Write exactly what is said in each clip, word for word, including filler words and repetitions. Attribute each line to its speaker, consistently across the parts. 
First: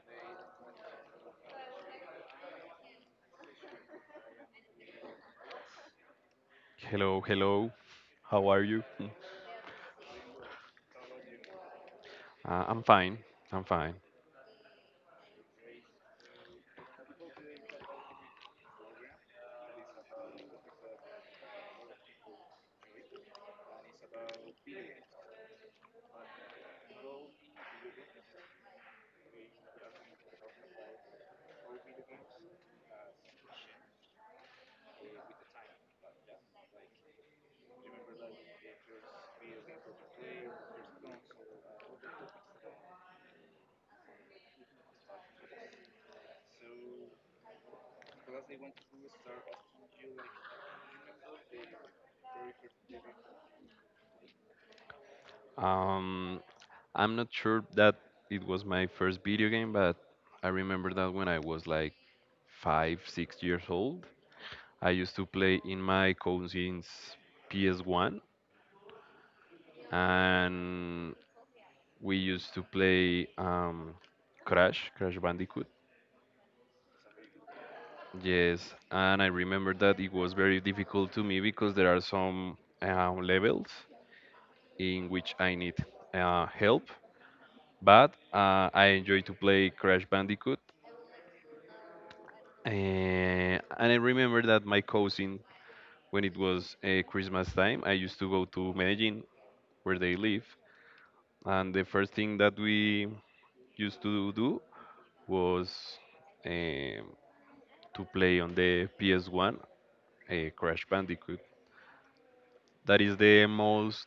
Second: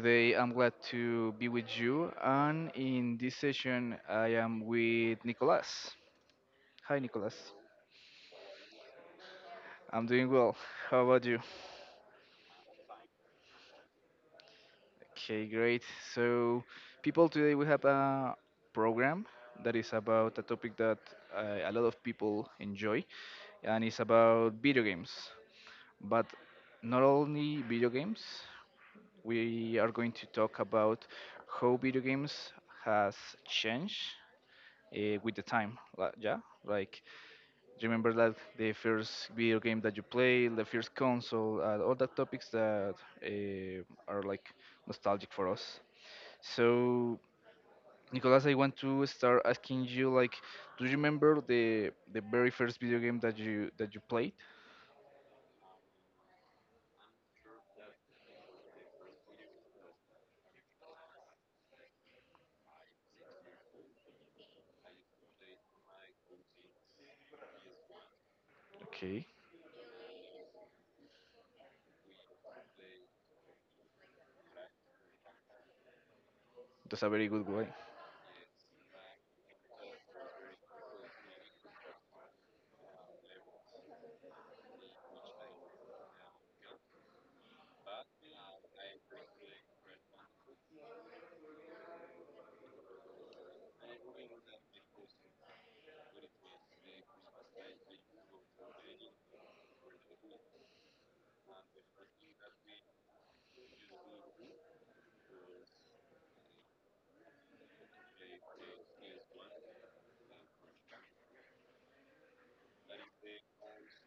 Speaker 1: Today, I'm glad to be with you. And in this session, I am with Nicolas. Hi,
Speaker 2: Hello,
Speaker 1: Nicolas.
Speaker 2: hello. How are you?
Speaker 1: I'm doing well. How about you?
Speaker 2: Uh, I'm fine. I'm fine.
Speaker 1: Okay, great. So, people, today we have a program that is about a topic that uh, a lot of people enjoy, and it's about video games. But not only video games. We are going to talk about how video games has changed uh, with the time. Like, yeah, like remember that the first video game that you play, the first console, uh, all the topics that uh, are like nostalgic for us. So, Nicolas, I want to start asking you like, do you remember the the very first video game that you that you played?
Speaker 2: Um, I'm not sure that it was my first video game, but I remember that when I was like five, six years old, I used to play in my cousin's P S one,
Speaker 1: Okay,
Speaker 2: and we used to play um, Crash, Crash Bandicoot.
Speaker 1: that's a very good way.
Speaker 2: Yes, and I remember that it was very difficult to me because there are some uh, levels in which I need uh, help, but uh, I enjoy to play Crash Bandicoot. Uh, and I remember that my cousin, when it was uh, Christmas time, I used to go to Medellin, where they live. And the first thing that we used to do was um to play on the P S one, uh, Crash Bandicoot. That is the most,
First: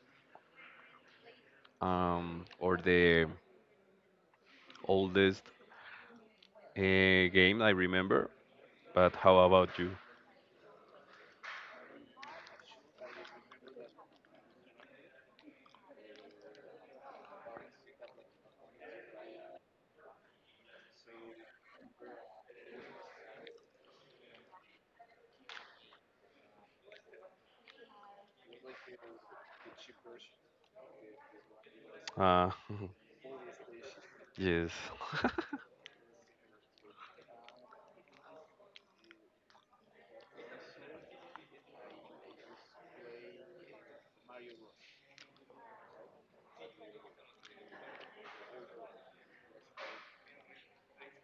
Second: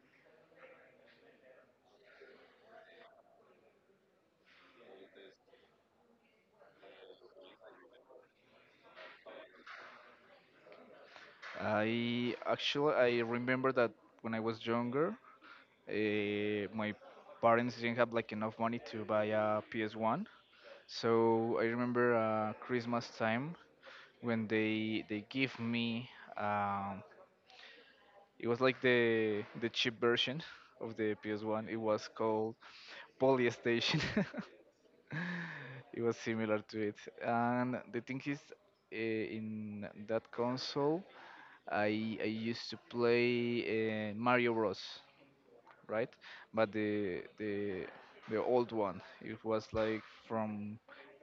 Speaker 2: um, or the oldest, uh, game I remember. But how about you?
Speaker 1: I actually I remember that when I was younger. Uh, my parents didn't have like enough money to buy a P S one, so I remember uh, Christmas time when they they give me um, it was like the the cheap version of the P S one. It was
Speaker 2: Uh,
Speaker 1: called Polystation.
Speaker 2: yes.
Speaker 1: It was similar to it, and the thing is. eh, In that console, I I used to play uh, Mario Bros. Right? But the the the old one, it was like from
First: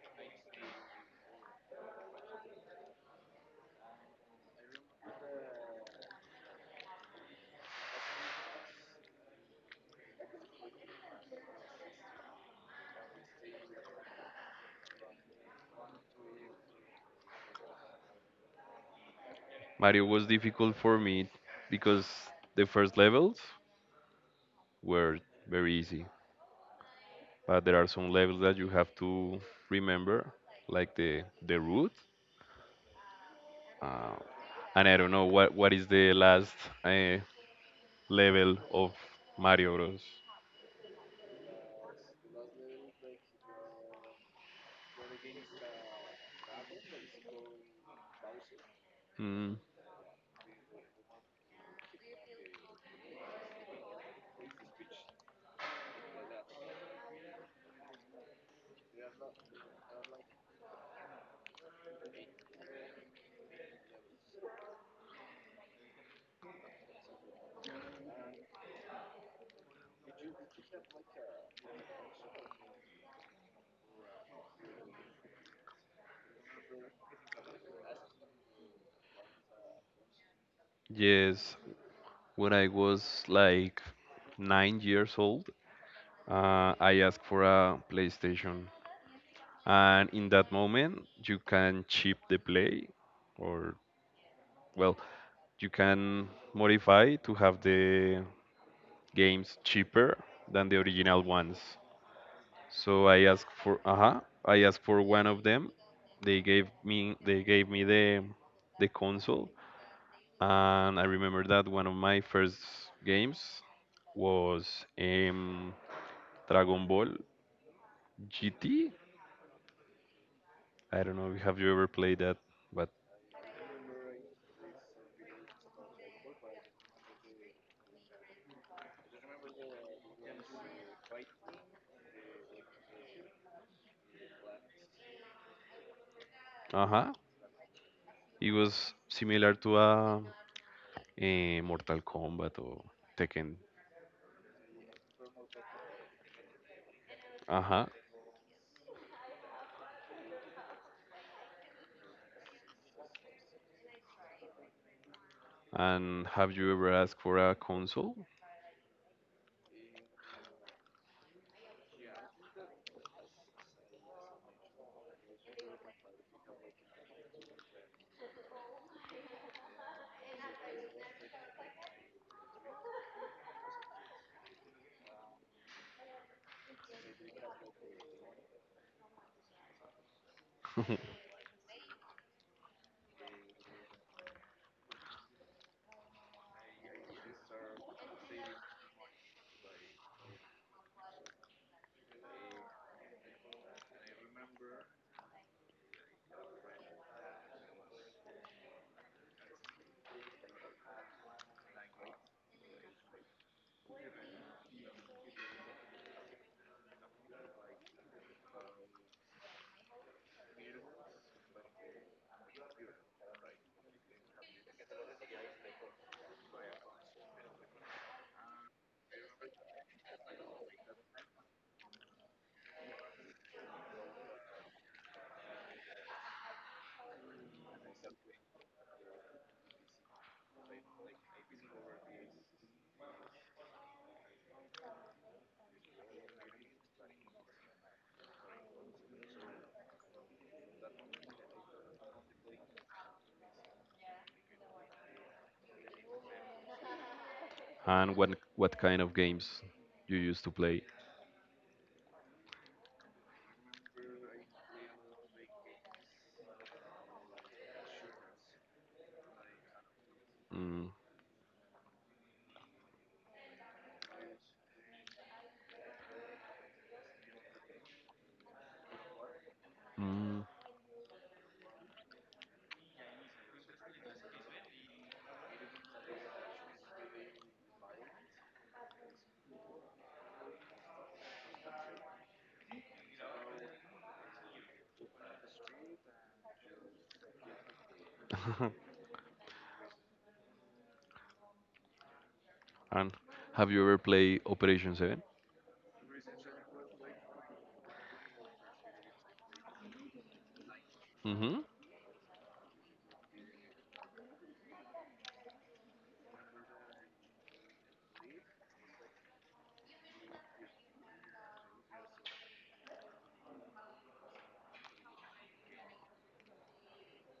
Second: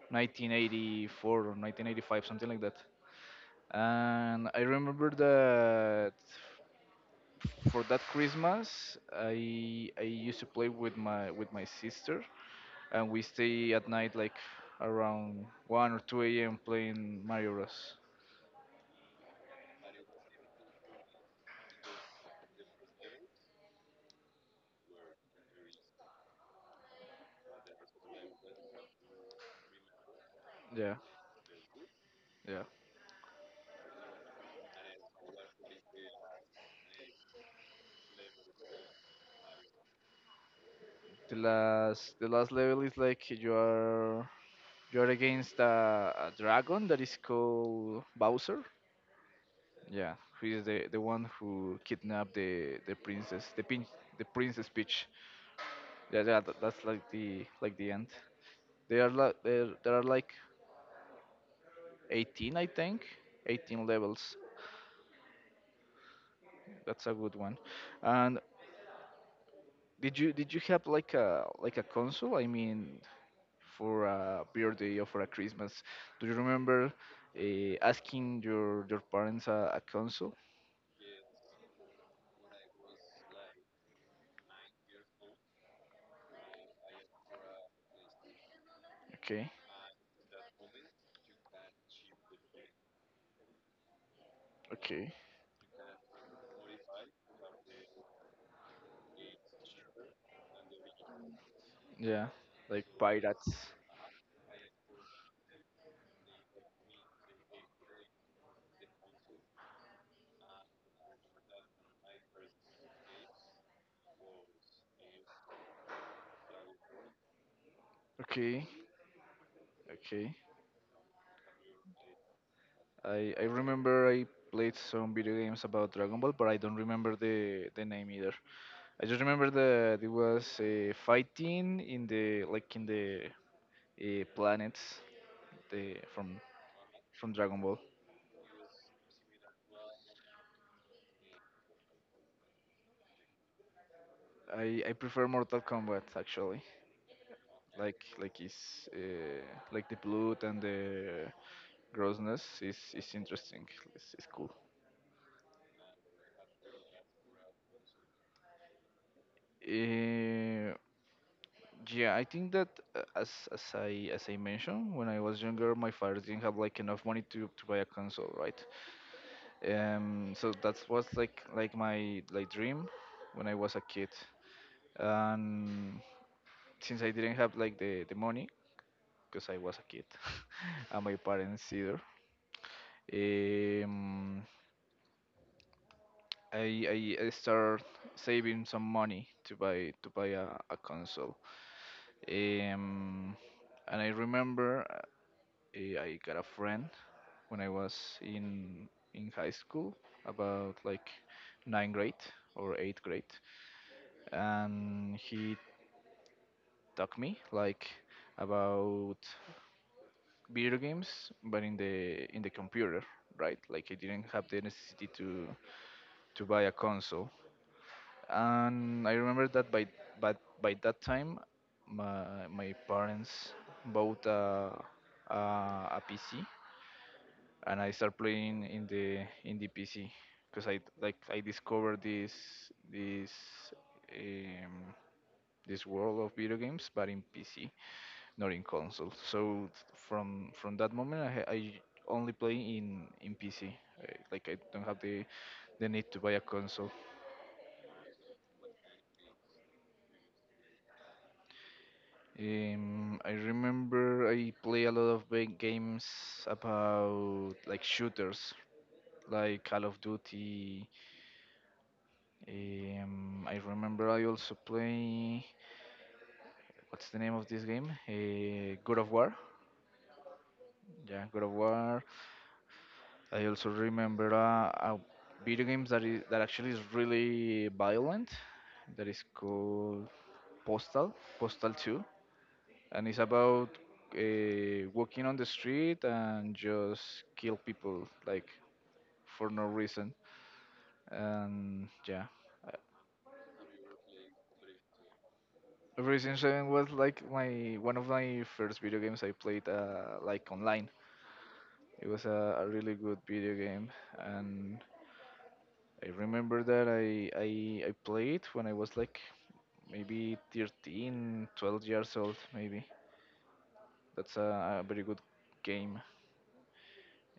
Speaker 1: nineteen eighty-four or nineteen eighty-five, something like that. And I remember that for that Christmas, I I used to play with my with my sister, and we stay at night like around one or two a m playing Mario Bros.
Speaker 2: Mario was difficult for me because the first levels were very easy, but there are some levels that you have to remember, like
Speaker 1: Yeah,
Speaker 2: the the route.
Speaker 1: yeah.
Speaker 2: Uh, and I don't know what what is the last uh, level of Mario Bros.
Speaker 1: The last the last level is like you are You're against a, a dragon that is called Bowser.
Speaker 2: Mm,
Speaker 1: Yeah, who is the, the one who kidnapped the, the princess, the pin, the princess Peach. Yeah, yeah, that, that's like the like the end. They are like there there are like eighteen, I think, eighteen levels. That's a good one. And did you did you have like a like a console? I mean, for a birthday or for a Christmas, do you remember uh, asking your your parents a, a console?
Speaker 2: yes, when I was like nine years old, uh, I asked for a PlayStation,
Speaker 1: Okay.
Speaker 2: and in that moment you can chip the play, or well,
Speaker 1: Okay.
Speaker 2: you can modify to have the games cheaper than the original ones.
Speaker 1: Yeah, like
Speaker 2: So I asked
Speaker 1: pirates.
Speaker 2: for uh I asked for one of them. They gave me they gave me the the console, and I remember that one of my first games was, um, Dragon Ball
Speaker 1: Okay,
Speaker 2: G T.
Speaker 1: okay.
Speaker 2: I don't know if have you ever played that, but
Speaker 1: I I remember I played some video games about Dragon Ball, but I don't remember the the name either. I just remember that it was uh, fighting in the like in the uh, planets the from
Speaker 2: uh huh,
Speaker 1: from Dragon Ball.
Speaker 2: it was similar to a, a Mortal Kombat or Tekken.
Speaker 1: I I prefer Mortal Kombat actually.
Speaker 2: Uh huh.
Speaker 1: Like like is uh, like the blood and the grossness is is interesting. It's, it's cool.
Speaker 2: And have you ever asked for a console?
Speaker 1: Uh, yeah, I think that uh, as as I as I mentioned, when I was younger, my father didn't have like enough money to to buy a console, right? Um, so that was like like my like dream when I was a kid, and since I didn't have like the the money because I was a kid, and my parents either, um, I I, I started saving some money to buy to buy a, a console, um, and I remember. uh, I got a friend when I was in in high school, about like ninth grade or eighth grade, and he taught me like about video games, but in the in the computer, right? Like I didn't have the necessity to to buy a console, and I remember that by but by that time, my my parents bought a a, a P C and I start playing in the in the P C because I like I discovered this this um, this world of video games, but in P C, not in console. So from from that moment, I, ha- I only play in in P C. Like I don't have the the need to buy a console.
Speaker 2: And what what kind of games you used to play?
Speaker 1: Um, I remember I play a lot of big games about like shooters, like Call of
Speaker 2: Mm.
Speaker 1: Duty. Um, I remember I also play. What's the name of this game? Uh, God of War.
Speaker 2: Mm.
Speaker 1: Yeah, God of War. I also remember uh, a video games that is that actually is really violent. That is called Postal. Postal two, and it's about uh, walking on the street and just kill people like for no reason. And yeah,
Speaker 2: And have you ever played Operation seven?
Speaker 1: Resident Seven was like my one of my first video games I played uh, like online.
Speaker 2: Mm-hmm.
Speaker 1: It was a, a really good video game, and I remember that I, I I played when I was like maybe thirteen, twelve years old maybe. That's a, a very good game.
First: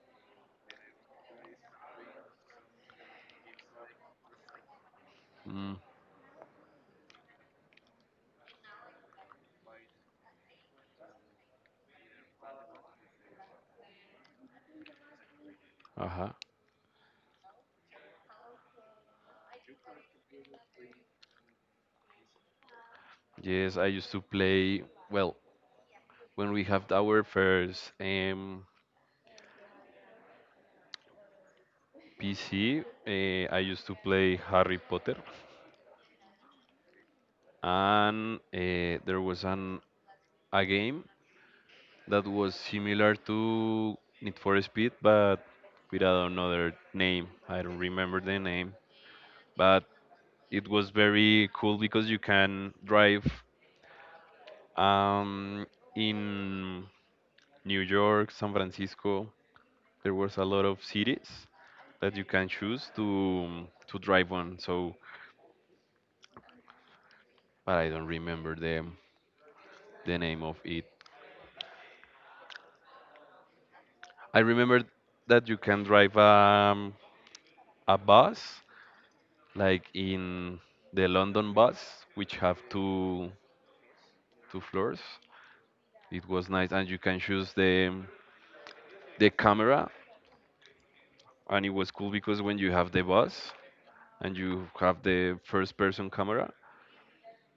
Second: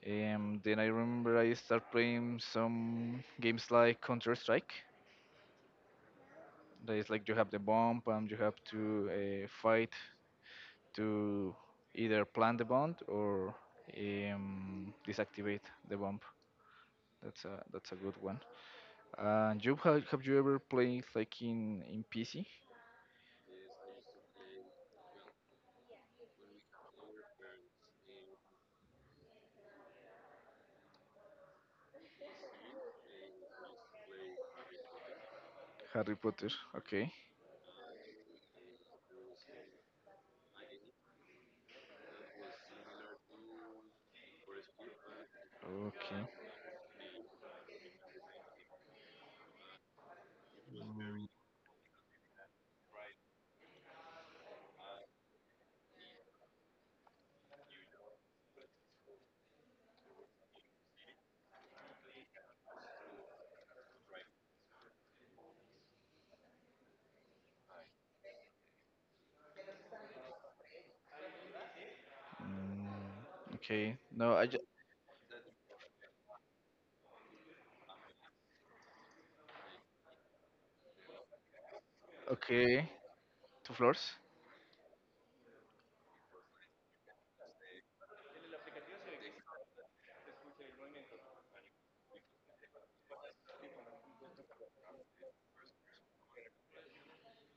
Speaker 1: Um, then I remember I start playing some games like Counter Strike.
Speaker 2: Mm.
Speaker 1: That is like you have the bomb and you have to uh, fight to either plant the bomb or um, disactivate the bomb.
Speaker 2: Uh-huh.
Speaker 1: That's a that's a good one. And you have, have you ever played like in in P C
Speaker 2: Yes, I used to play, well, when we have our first, um, P C, uh, I used to play Harry Potter,
Speaker 1: Harry Potter? Okay,
Speaker 2: and uh, there was an a game that was similar to Need for Speed, but without
Speaker 1: okay,
Speaker 2: another name. I don't remember the name, but it was
Speaker 1: mm,
Speaker 2: very cool because you can drive, um, in New York, San Francisco. There was a lot of cities that you can choose to to drive on. So, but I don't remember the the name of it.
Speaker 1: okay. No,
Speaker 2: I
Speaker 1: I just
Speaker 2: remember that you can drive, um, a bus like in the London bus, which have
Speaker 1: okay
Speaker 2: two
Speaker 1: two floors.
Speaker 2: two floors. It was nice, and you can choose the the camera, and it was cool because when you have the bus and you have the first person camera,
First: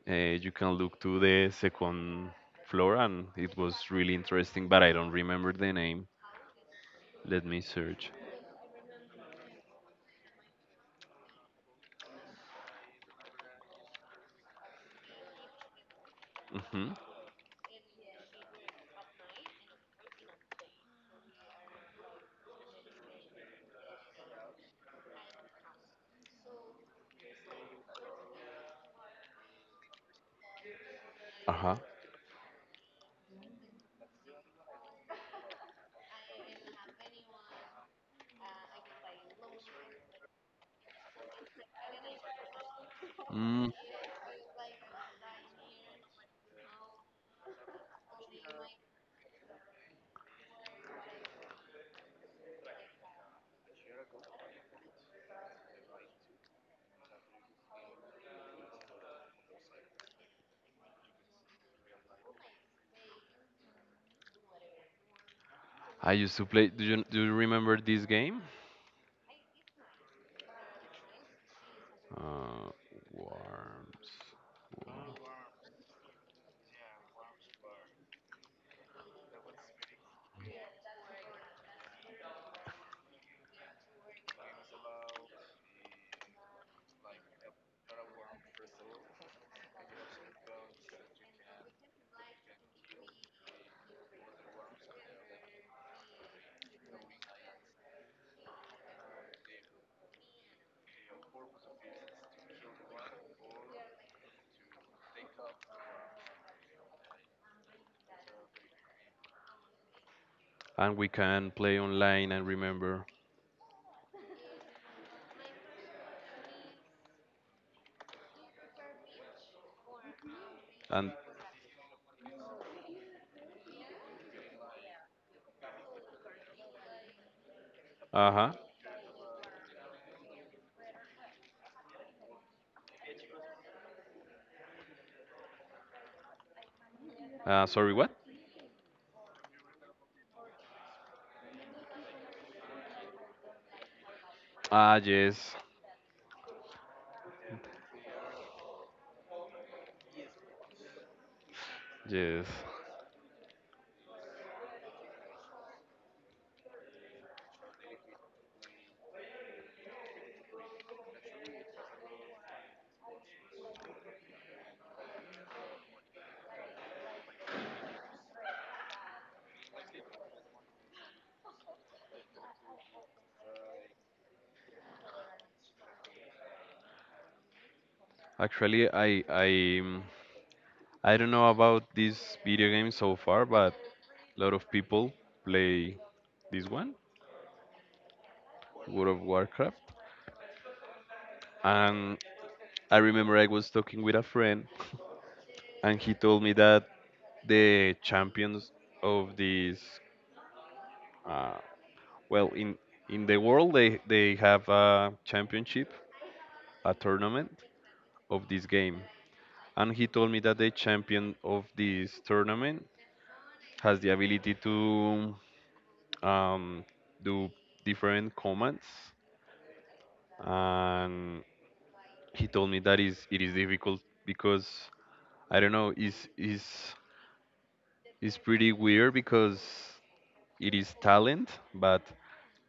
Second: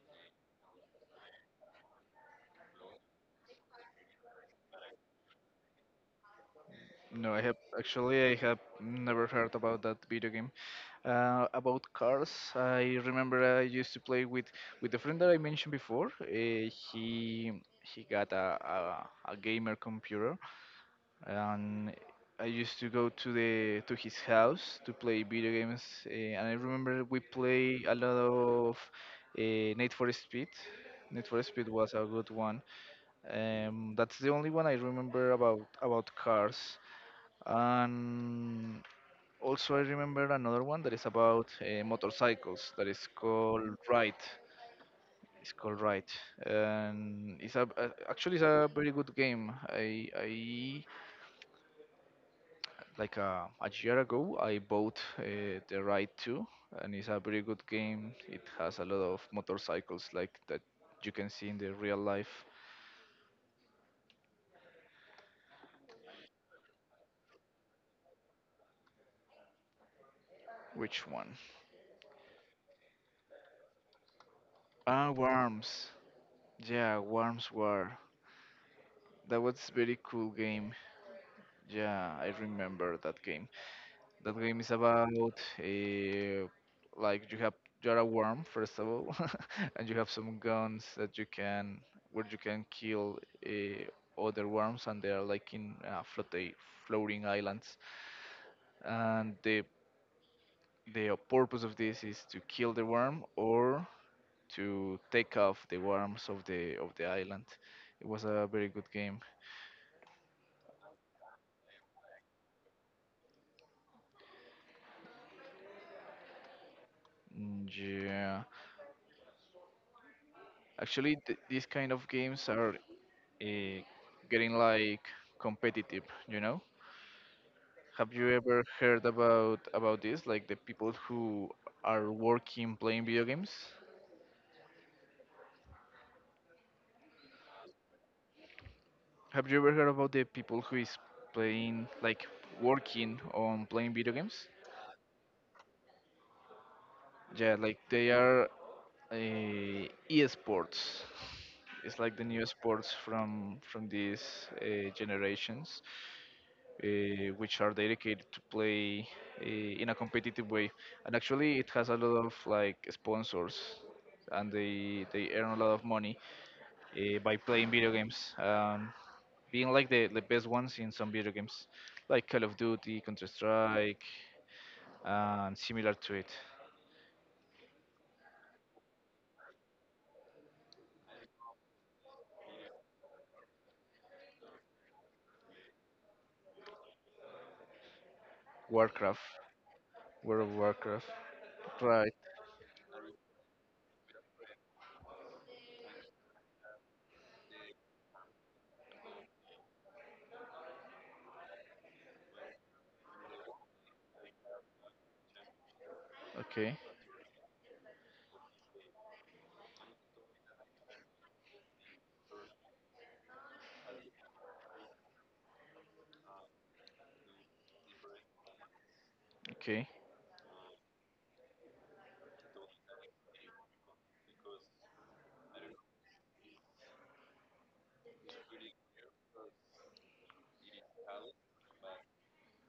Speaker 2: uh, you can look to the second floor, and it was really interesting. But I don't remember the name.
Speaker 1: No, I
Speaker 2: Let
Speaker 1: have
Speaker 2: me search.
Speaker 1: actually I have never heard about that video game. Uh, about cars, I remember I used to play with with the friend that I mentioned before. Uh,
Speaker 2: Mm-hmm.
Speaker 1: he he got a, a a gamer computer, and I used to go to the to his house to play video games. Uh, and I remember we play a lot of uh, Need for Speed. Need for
Speaker 2: Uh
Speaker 1: Speed
Speaker 2: huh.
Speaker 1: was a good one. Um, that's the only one I remember about about cars. And also, I remember another one that is about uh, motorcycles that is
Speaker 2: Mm,
Speaker 1: called Ride. It's called Ride, and it's a uh, actually it's a very good game. I I like a, a year ago I bought uh, the Ride two, and it's a very good game. It has a lot of motorcycles like that you can see in the real life.
Speaker 2: I used to play. Do you do you remember this game?
Speaker 1: Which one?
Speaker 2: Uh, Worms.
Speaker 1: Ah, Worms. Yeah, Worms War. That was very cool game. Yeah, I remember that game. That game is about uh, like you have you're a worm first of all, and you have some guns that you can where you can kill uh, other worms, and they are like in uh, floating floating islands. And the the purpose of this is to kill the worm or to take off the worms of the of the island. It was a very good game.
Speaker 2: And we can play online and remember.
Speaker 1: Mm, yeah,
Speaker 2: And
Speaker 1: actually, th- these kind of games are uh, getting like competitive, you know. Have you
Speaker 2: uh-huh.
Speaker 1: ever heard about about this, like the people who are working playing video games?
Speaker 2: Uh, sorry, what?
Speaker 1: Have you ever heard about the people who is playing like working on playing video games?
Speaker 2: Ah, yes,
Speaker 1: Yeah, like they are uh, esports. It's like the new
Speaker 2: yes.
Speaker 1: sports from from these uh, generations, uh, which are dedicated to play uh, in a competitive way. And actually, it has a lot of like sponsors, and they they earn a lot of money uh, by playing video games, um, being like the the best ones in some video games, like Call of Duty, Counter Strike, and similar to it,
Speaker 2: Actually, I I um, I don't know about this video game so far, but a lot of people play this one, World
Speaker 1: Warcraft,
Speaker 2: of Warcraft.
Speaker 1: World of Warcraft. Right.
Speaker 2: And I remember I was talking with a friend, and he told me that the champions of this, uh, well, in in the world they they have a championship,
Speaker 1: Okay.
Speaker 2: a tournament of this game, and he told me that the champion of this tournament has the ability to, um, do different commands,
Speaker 1: Okay.
Speaker 2: and he told me that is it is difficult because I don't know, is is is pretty weird because it is talent, but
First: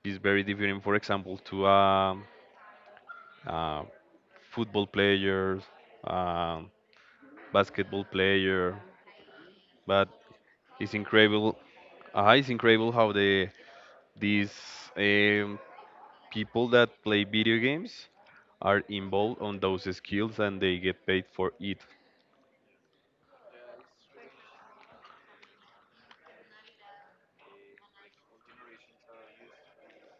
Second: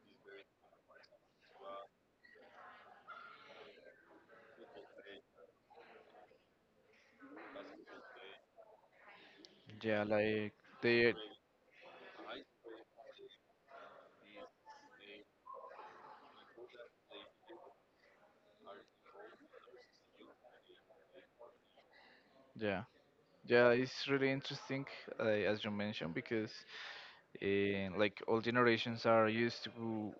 Speaker 2: it's very different, for example, to a, uh football player, um basketball player,
Speaker 1: Yeah,
Speaker 2: but
Speaker 1: like
Speaker 2: it's
Speaker 1: they.
Speaker 2: incredible uh, it's incredible how the these, um, people that play video games are involved on those skills, and they get paid for it.
Speaker 1: Yeah. Yeah, it's really interesting, uh, as you mentioned, because eh, like all generations are used to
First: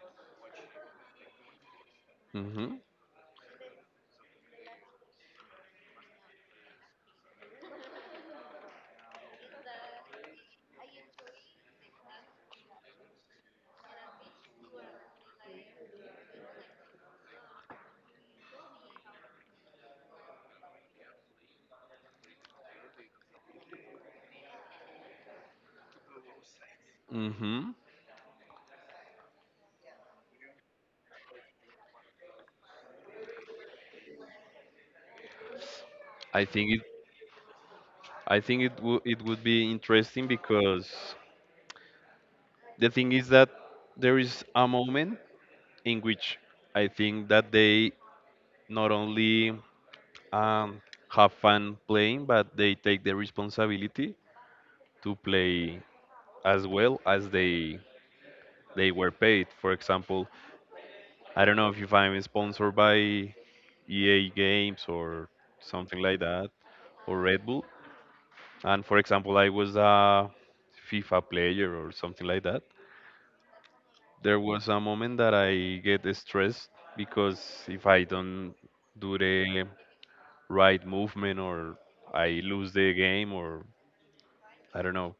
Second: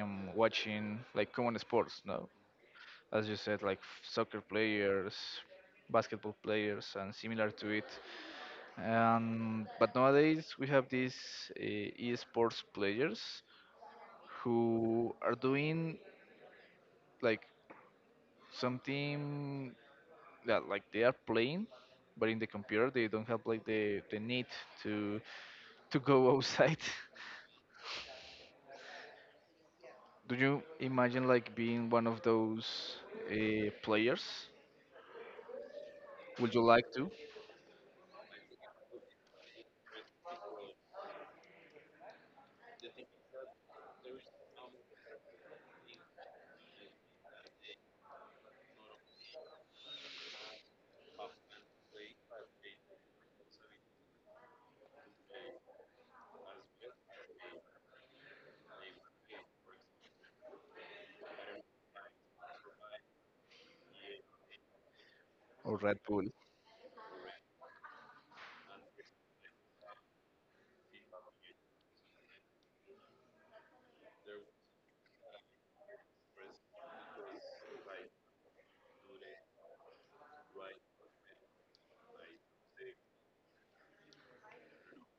Speaker 1: um, watching like common sports, no,
Speaker 2: Mhm.
Speaker 1: as you said, like f- soccer players, basketball players, and similar to it. Um, but nowadays we have these uh, esports players who are doing like something that like they are playing but in the computer. They don't have like the, the need to to go outside.
Speaker 2: Mhm.
Speaker 1: Do you imagine like being one of those uh, players?
Speaker 2: I
Speaker 1: Would you
Speaker 2: think it.
Speaker 1: like to?
Speaker 2: I think it would it would be interesting because the thing is that there is a moment in which I think that they not only, um, have fun playing, but they take the responsibility to play as well as they they were paid. For example, I don't know if I'm sponsored by E A Games or
Speaker 1: Or
Speaker 2: something
Speaker 1: Red
Speaker 2: like
Speaker 1: Bull?
Speaker 2: that, or Red Bull. And for example, I was a FIFA player or something like that. There was a moment that I get stressed because if I don't do the right movement, or I lose the game, or I don't know,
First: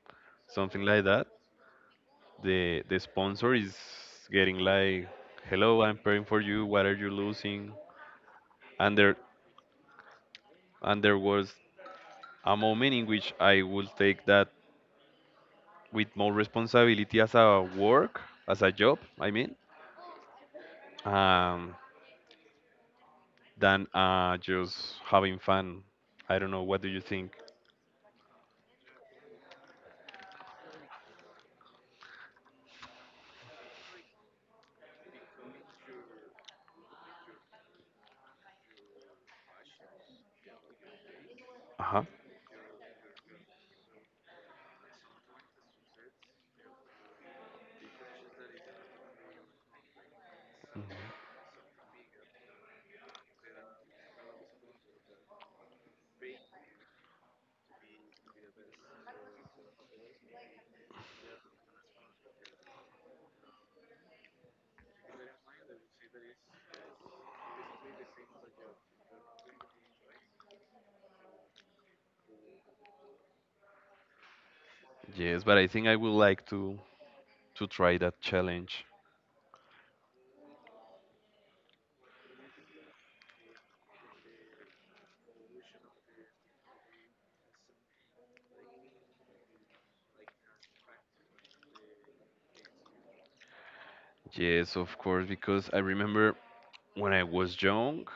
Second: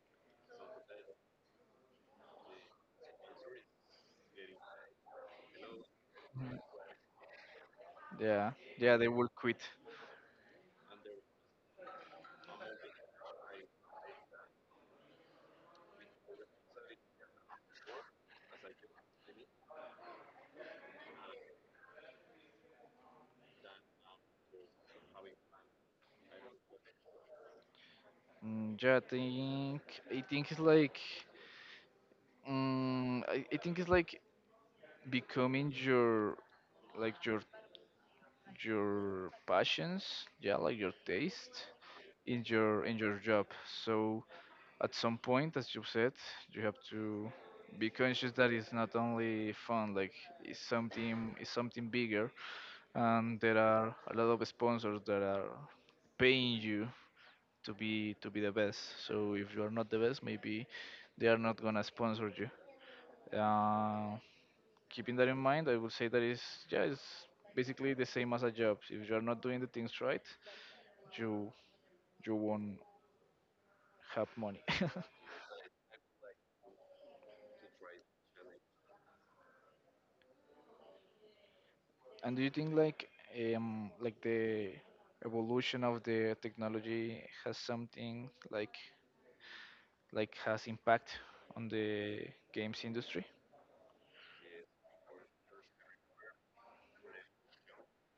Speaker 2: something like that, the the sponsor is getting like, "Hello, I'm praying for
Speaker 1: Mm.
Speaker 2: you. What are you losing?"
Speaker 1: Yeah,
Speaker 2: And
Speaker 1: yeah, they
Speaker 2: there
Speaker 1: will quit.
Speaker 2: and there was a moment in which I will take that with more responsibility as a work, as a job, I mean, um, than uh, just having fun. I don't know. What do you think?
Speaker 1: Mm, yeah, I think I think it's like mm, I, I think it's like becoming your like your your passions. Yeah, like your taste
Speaker 2: Uh huh.
Speaker 1: in your in your job. So at some point, as you said, you have to be conscious that it's not only fun. Like it's something it's something bigger, and there are a lot of sponsors that are paying you to be to be the best. So if you are not the best, maybe they are not gonna sponsor you. Uh, Keeping that in mind, I would say that is yeah, it's basically the same as a job. If you are not doing the things right, you you won't have money.
Speaker 2: Yes, but I think I would like to to try that challenge.
Speaker 1: And do you think like um like the evolution of the technology has something like like has impact on the games industry?
Speaker 2: Yes, of course, because I remember when I was young,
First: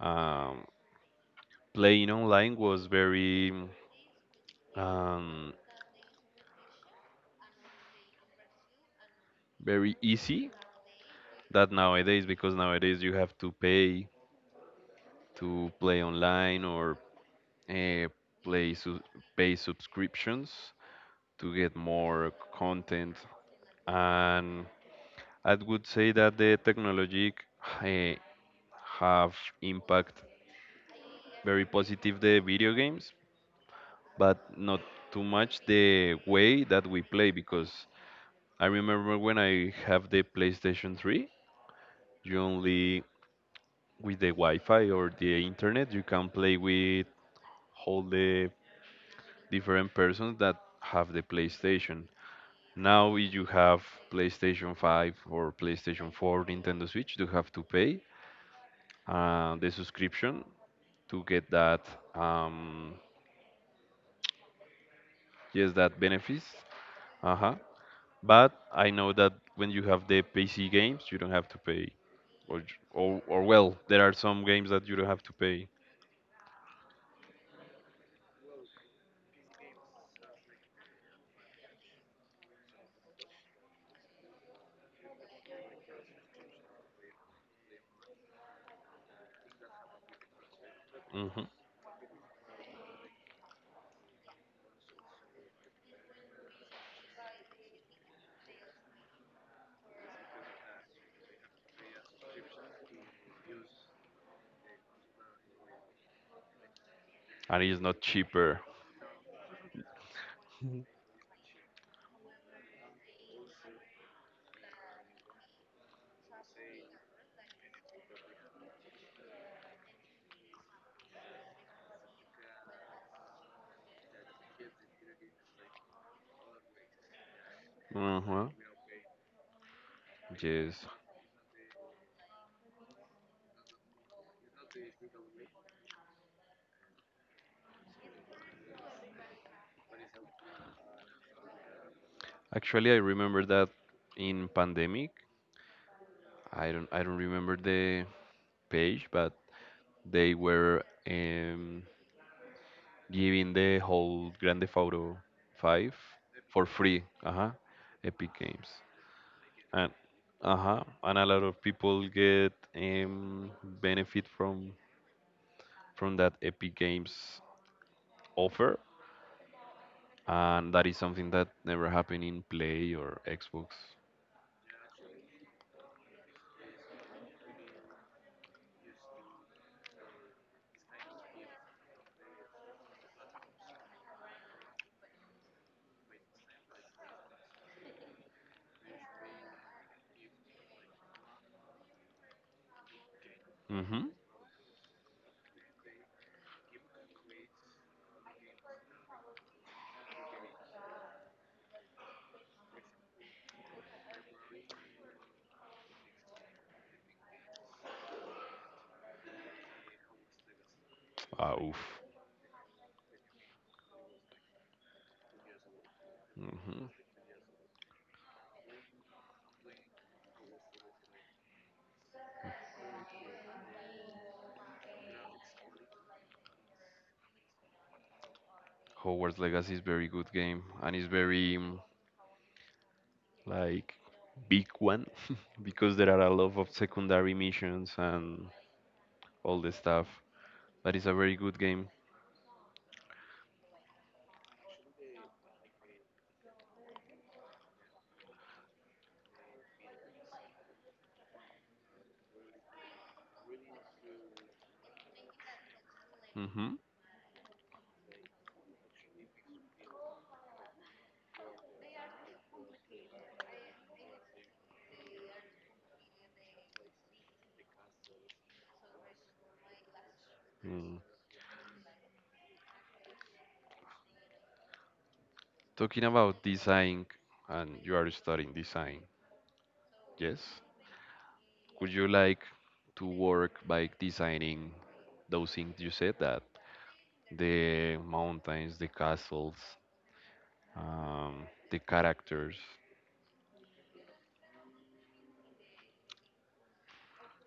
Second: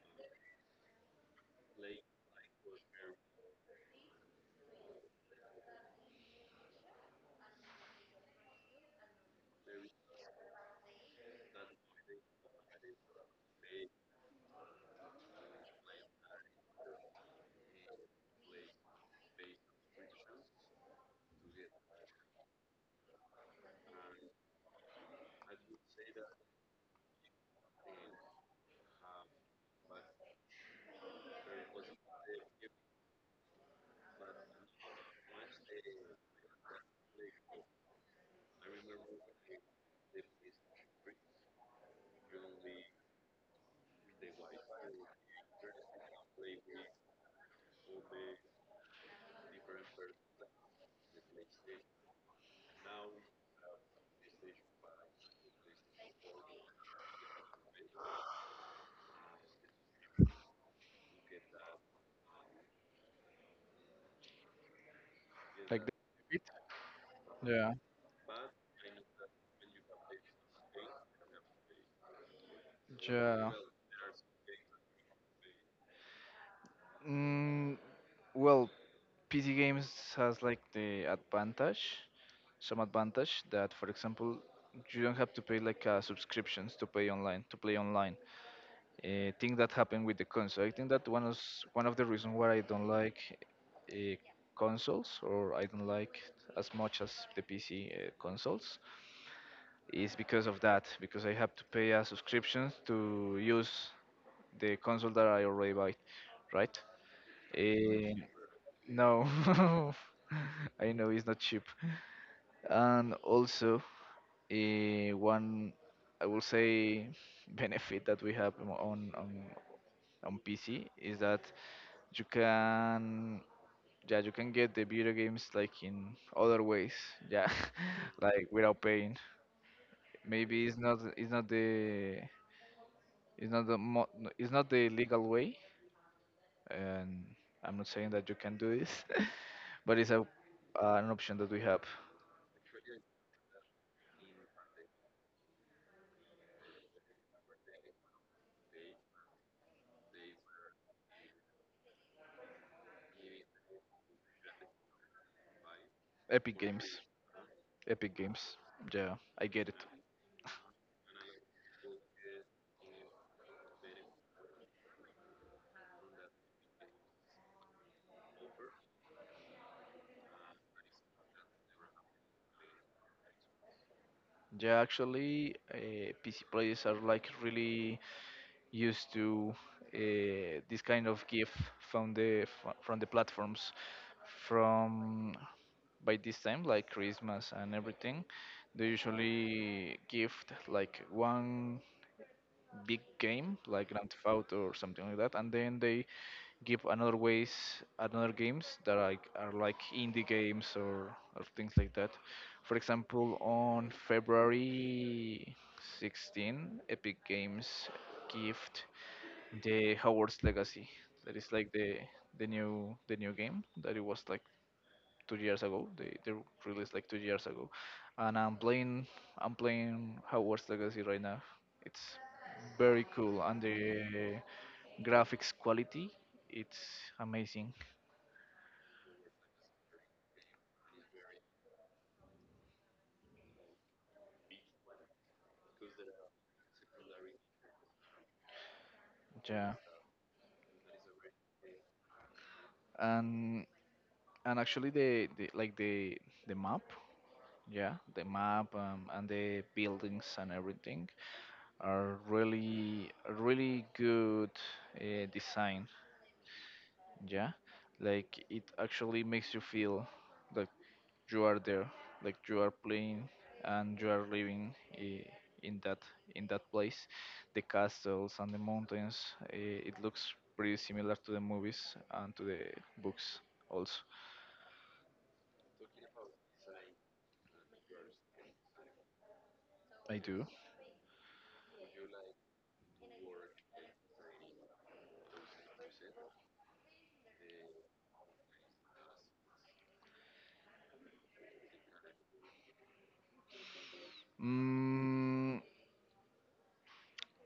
Speaker 2: um, playing online was very, um, very easy. That nowadays, because nowadays you have to pay to play online, or uh, play su- pay subscriptions to get more content. And I would say that the technology, eh, have impact very positive the video games, but not too much the way that we play, because I remember when I have the PlayStation three, you only with the Wi-Fi or the internet you can play with all the different persons that have the PlayStation. Now, if you have PlayStation five or PlayStation four, Nintendo Switch, you have to pay, uh, the subscription to get that, um, yes,
Speaker 1: Like
Speaker 2: that
Speaker 1: It?
Speaker 2: benefits. Uh-huh.
Speaker 1: Yeah.
Speaker 2: But I know that when you have the P C games, you don't have to pay. Or, j- or, or
Speaker 1: Yeah.
Speaker 2: well, there are some games that you don't have to pay.
Speaker 1: Mm, well, P C games has like the advantage, some advantage that, for example, you don't have to pay like uh, subscriptions to pay online to play online. Uh, thing that happened with the console. I think that one of
Speaker 2: hmm
Speaker 1: one of the reasons why I don't like uh, consoles or I don't like as much as the P C uh, consoles is because of that, because I have to pay a subscription to use the console that I already buy, right?
Speaker 2: And it's not
Speaker 1: Eh,
Speaker 2: cheaper.
Speaker 1: no, I know it's not cheap. And also, eh, one I will say benefit that we have on on on P C is that you can yeah you can get the video games like in other ways, yeah,
Speaker 2: Uh-huh.
Speaker 1: like without paying. Maybe it's
Speaker 2: Yes.
Speaker 1: not it's not the it's not the mo- it's not the legal way, and I'm not saying that you can do this, but it's a an option that we have.
Speaker 2: Actually, I remember that in pandemic, I don't I don't remember the page, but they were, um, giving the whole Grand Theft Auto five
Speaker 1: Epic
Speaker 2: for
Speaker 1: Games,
Speaker 2: free. Uh-huh.
Speaker 1: Epic
Speaker 2: Epic
Speaker 1: Games.
Speaker 2: Games.
Speaker 1: Yeah, I get it.
Speaker 2: And uh-huh. And a lot of people get, um, benefit from from that Epic Games offer. And that is something that never happened in Play or Xbox.
Speaker 1: Yeah, actually, uh, P C players are like really used to uh, this kind of gift from the fr- from the platforms from by this time like Christmas and everything. They usually gift like one big game like
Speaker 2: Mm-hmm.
Speaker 1: Grand Theft Auto or something like that, and then they give another ways, another games that are, are like indie games or, or things like that. For example, on February sixteenth, Epic Games gift the Howard's Legacy. That is
Speaker 2: Ah,
Speaker 1: like
Speaker 2: oof.
Speaker 1: the the new the new game that it was like two years ago. They they
Speaker 2: Mm-hmm.
Speaker 1: released like two years ago, and I'm playing I'm playing Hogwarts Legacy right now. It's very cool, and the graphics quality, it's amazing.
Speaker 2: Hogwarts Legacy is very good game, and it's very, mm, like big one because there are a lot of secondary missions and all the
Speaker 1: Yeah,
Speaker 2: stuff. That is a very good game.
Speaker 1: and and actually the, the like the the map, yeah, the map, um, and the buildings and everything are really really good uh, design.
Speaker 2: Hmm.
Speaker 1: Yeah, like it actually makes you feel like you are there, like you are playing and you are living, eh, in that in that place. The castles and the mountains, eh, it looks pretty
Speaker 2: Mm.
Speaker 1: similar to the movies and to the books also.
Speaker 2: Talking about design, and you are studying design,
Speaker 1: I
Speaker 2: yes?
Speaker 1: do.
Speaker 2: Would you like to work by designing those things you said, that the mountains, the castles, um, the characters?
Speaker 1: mm,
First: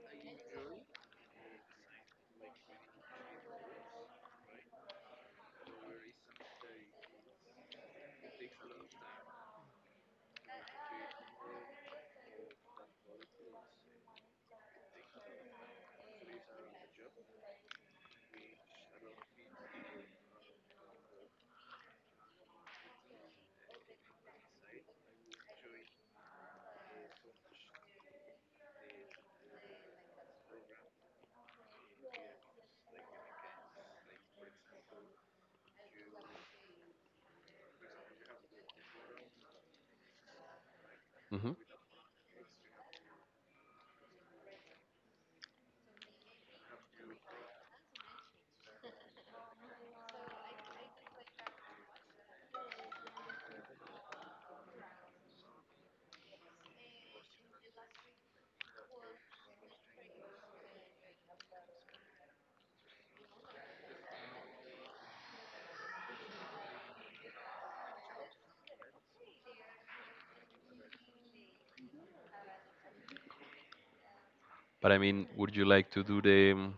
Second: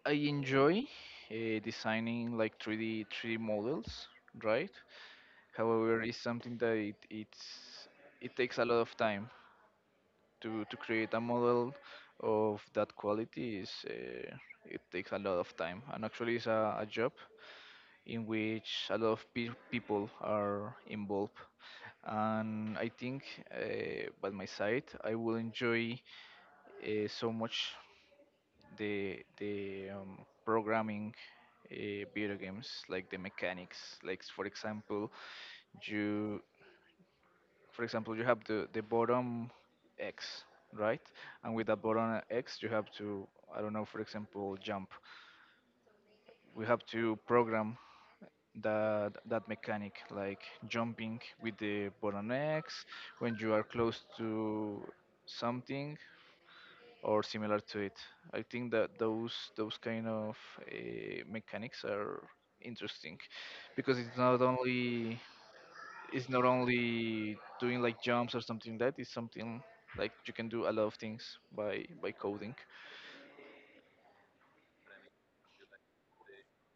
Speaker 1: I enjoy uh, designing like three d three d models, right? However it's something that it, it's, it takes a lot of time to to create a model of that quality. Is uh, it takes a lot of time, and actually it's a, a job in which a lot of pe- people are involved. And I think, uh, by my side, I will enjoy uh, so much the the um, programming uh, video games, like the mechanics, like for example, you for example, you have the, the bottom X, right?
Speaker 2: hmm
Speaker 1: And with that bottom X, you have to, I don't know, for example, jump. We have to program that that mechanic, like jumping with the bottom X when you are close to something or similar to it. I think that those those kind of uh, mechanics are interesting, because it's not only it's not only doing like jumps or something like that. It's something like you can do a lot of things by by coding
Speaker 2: But I mean, would you like to do the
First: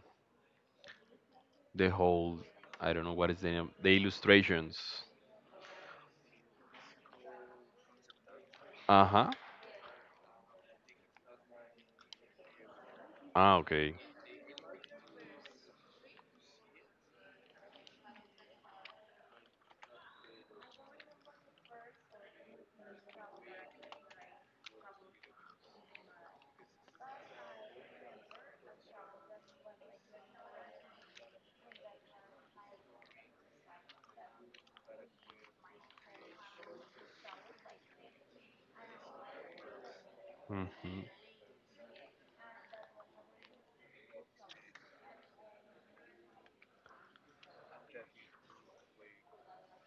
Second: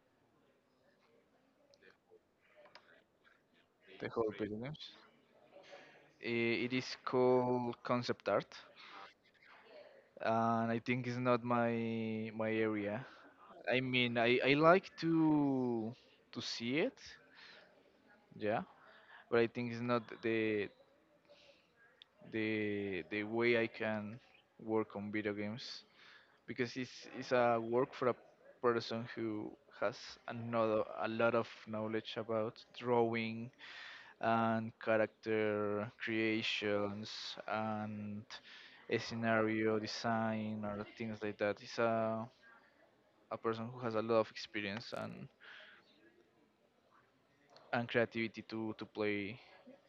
Speaker 2: the whole? I don't know what is the name, the
Speaker 1: the whole video
Speaker 2: illustrations.
Speaker 1: games. I- It is called concept art,
Speaker 2: Uh-huh.
Speaker 1: and I think it's not my my area.
Speaker 2: Ah,
Speaker 1: I
Speaker 2: okay.
Speaker 1: mean, I I like to to see it, yeah, but I think it's not the the the way I can work on video games. Because it's it's a work for a person who has another, a lot of knowledge about drawing and character creations and a scenario design or
Speaker 2: hmm
Speaker 1: things like that. It's a a person who has a lot of experience and and creativity to to play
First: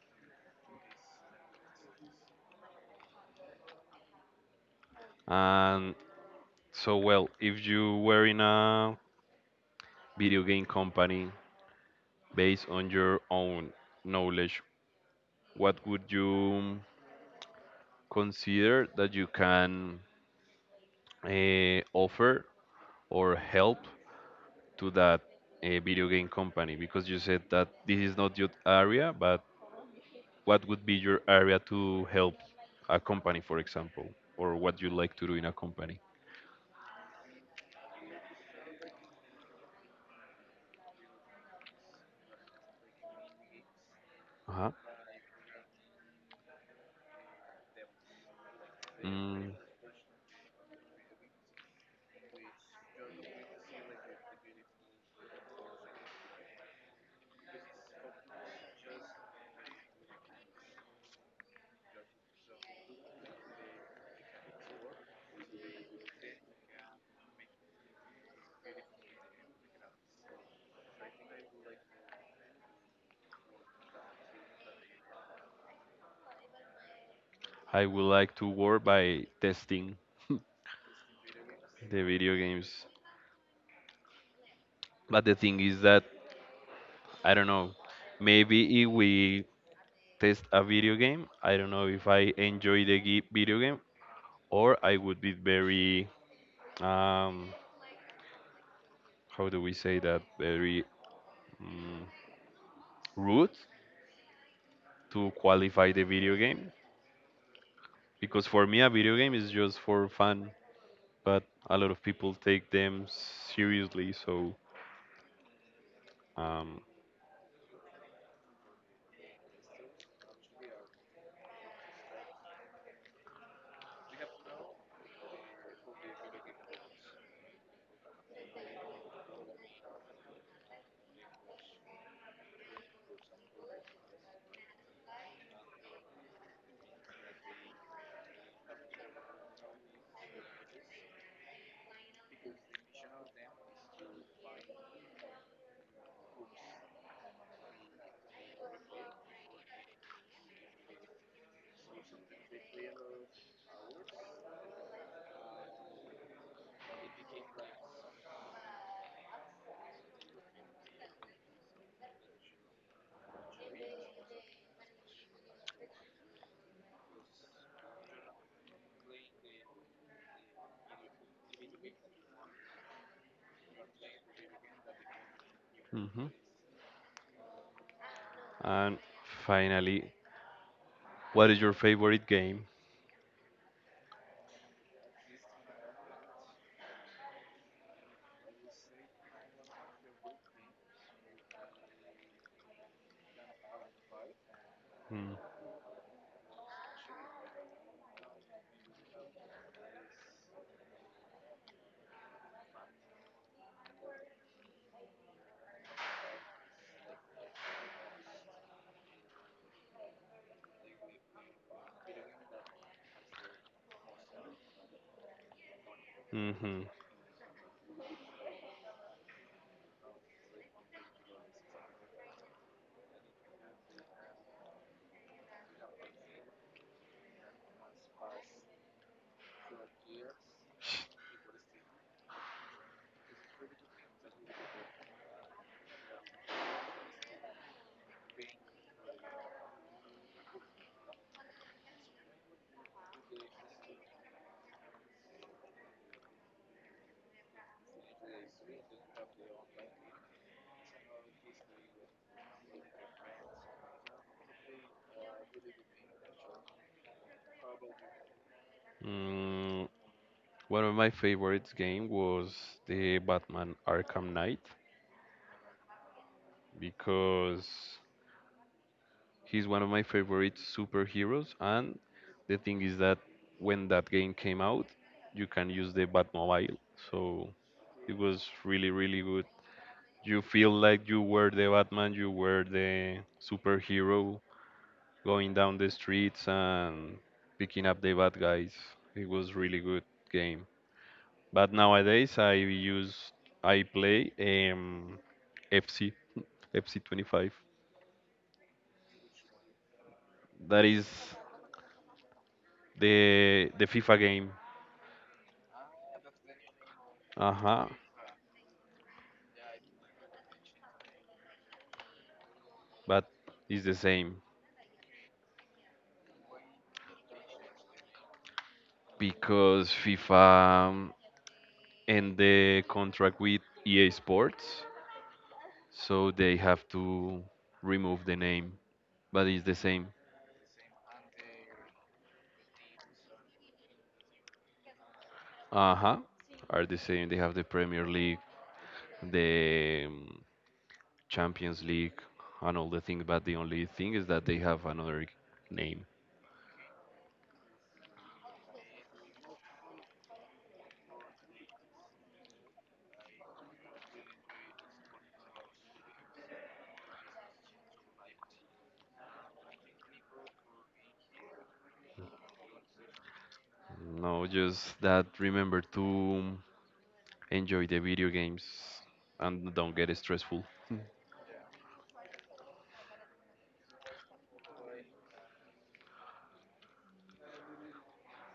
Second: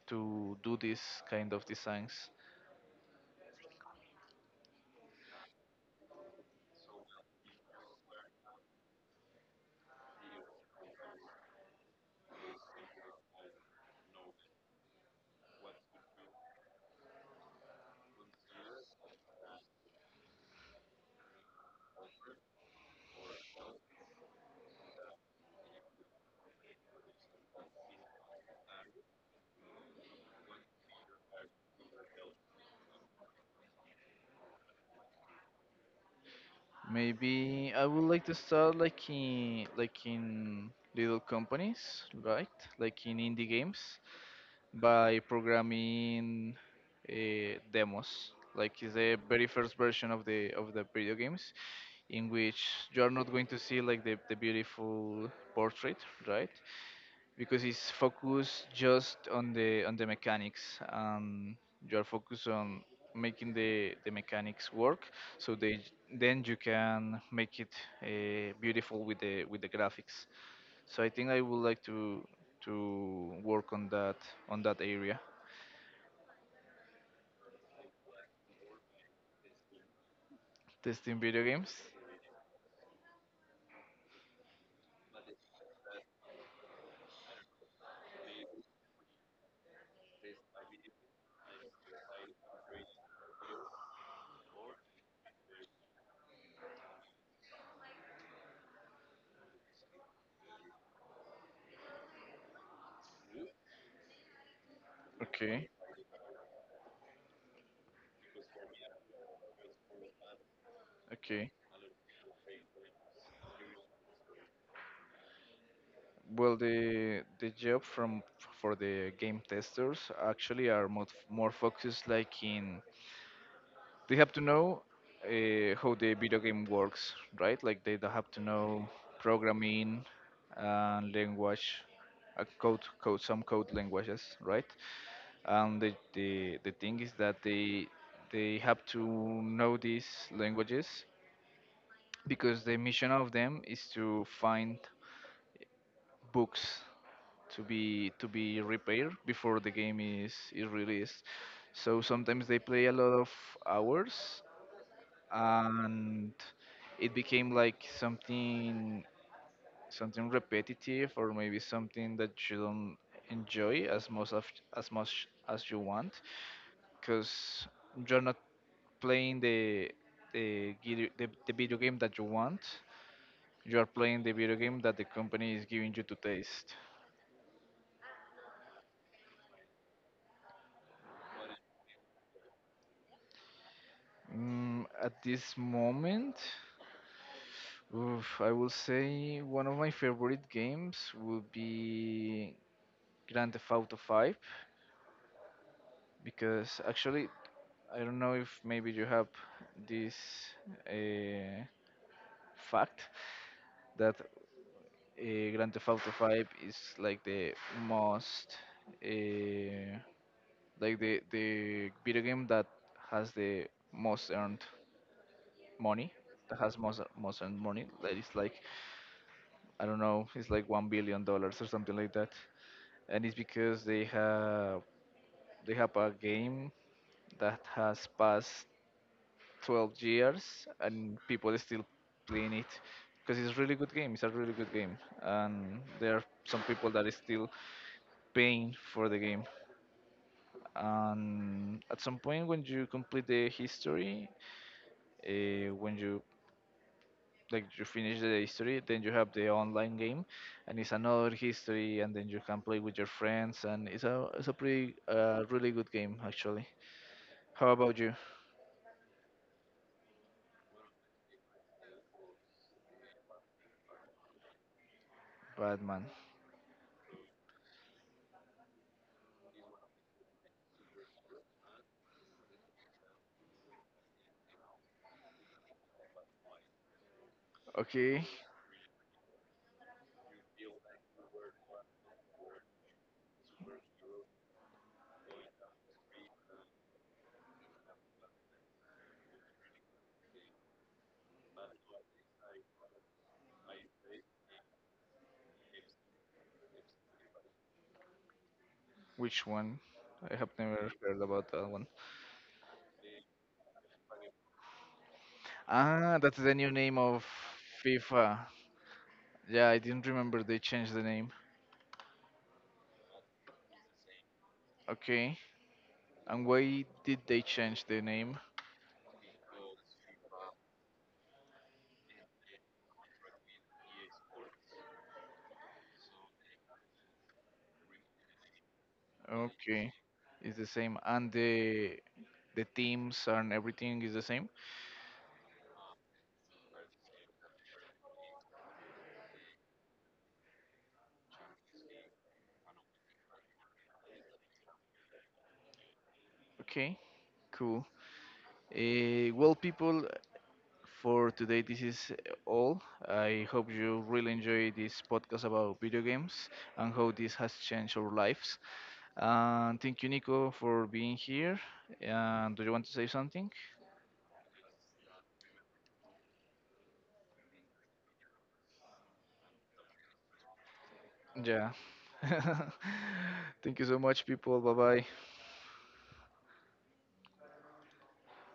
Speaker 1: to do this kind of designs.
Speaker 2: And so, well, if you were in a video game company based on your own knowledge, what would you consider that you can, uh, offer or help to that, uh, video game company? Because you said that this is not your area, but what would be your area to help a company, for example, or what you like to do in a company?
Speaker 1: Maybe I would like to start like in, like in little companies, right? Like in indie games
Speaker 2: Uh-huh.
Speaker 1: by programming uh, demos, like is the very first version of the of the video games, in which you are not going to see like the, the beautiful portrait, right? Because it's focused just on the on the mechanics, and you are focused on making the the mechanics work. So they, then you can make it uh, beautiful with the with the graphics. So I think I would like to to work on that, on that area.
Speaker 2: I would like to work by testing
Speaker 1: Testing video games.
Speaker 2: the video games. But the thing is that I don't know. Maybe if we test a video game, I don't know if I enjoy the ge- video game, or I would be very, um how do we say that, very mm rude to
Speaker 1: Okay,
Speaker 2: qualify the video game, because for me a video game is just for fun, but
Speaker 1: okay.
Speaker 2: a lot of people take them seriously. So,
Speaker 1: Well,
Speaker 2: um,
Speaker 1: the the job from for the game testers actually are more, more focused like in, they have to know uh, how the video game works, right? Like, they don't have to know programming and language, uh, code, code some code languages, right? And the the the thing is that they they have to know these languages, because the mission of them is to find books to be to be repaired before the game is is released. So sometimes they play a lot of hours, and it became like something, something repetitive, or maybe something that you don't enjoy as much of, as much as you want, because you're not playing the the, gid- the the video game that you want. You are playing the video game that the company is giving you to
Speaker 2: mhm.
Speaker 1: taste.
Speaker 2: And finally, what is your favorite game?
Speaker 1: Mm, at this moment, oof, I will say one of my favorite games would be Grand Theft Auto five,
Speaker 2: Hmm.
Speaker 1: because actually I don't know if maybe you have this uh, fact that uh, Grand Theft Auto five is like the most, uh, like the the video game that has the most earned money, that has
Speaker 2: Mm-hmm.
Speaker 1: most most earned money, that is like, I don't know, it's like one billion dollars or something like that. And it's because they have they have a game that has passed twelve years and people are still playing it, because it's a really good game. It's a really good game, and there are some people that is still paying for the game. And at some point, when you complete the history, uh, when you, like, you finish the history, then you have the online game, and it's another history, and then you can play with your friends, and it's a, it's a pretty, uh, really good game actually. How about you?
Speaker 2: Mm, one of my favorite game was the Batman Arkham Knight
Speaker 1: Batman.
Speaker 2: because he's one of my favorite superheroes, and the thing is that when that game came out you can use the Batmobile, so it
Speaker 1: Okay.
Speaker 2: was really, really good. You feel like you were the Batman, you were the superhero, going down the streets and picking up the bad guys. It was really good game. But nowadays I use I play um F C F C twenty-five.
Speaker 1: Which one? I have
Speaker 2: That
Speaker 1: never
Speaker 2: is
Speaker 1: heard about that one.
Speaker 2: the the FIFA game.
Speaker 1: Ah, that's the new name of
Speaker 2: Uh-huh.
Speaker 1: FIFA. Yeah, I didn't remember they changed the name.
Speaker 2: But it's the same
Speaker 1: Okay. And why did they change the name?
Speaker 2: because FIFA, um, end the contract with E A Sports, so they have to remove the name. But it's the
Speaker 1: Okay,
Speaker 2: same.
Speaker 1: it's the same, and the the teams and everything is the same?
Speaker 2: Uh-huh. Are the same. They have the Premier League, the, um, Champions League, and all the things. But the only thing is that they have another name.
Speaker 1: Okay. Cool. Uh, well, people, for today, this is all. I hope you really enjoy this podcast about video games and how this has changed our lives. And thank you, Nico, for being here. And do you want to say something?
Speaker 2: No, just that remember to enjoy the video games and don't get stressful.
Speaker 1: Yeah. Thank you so much, people. Bye bye.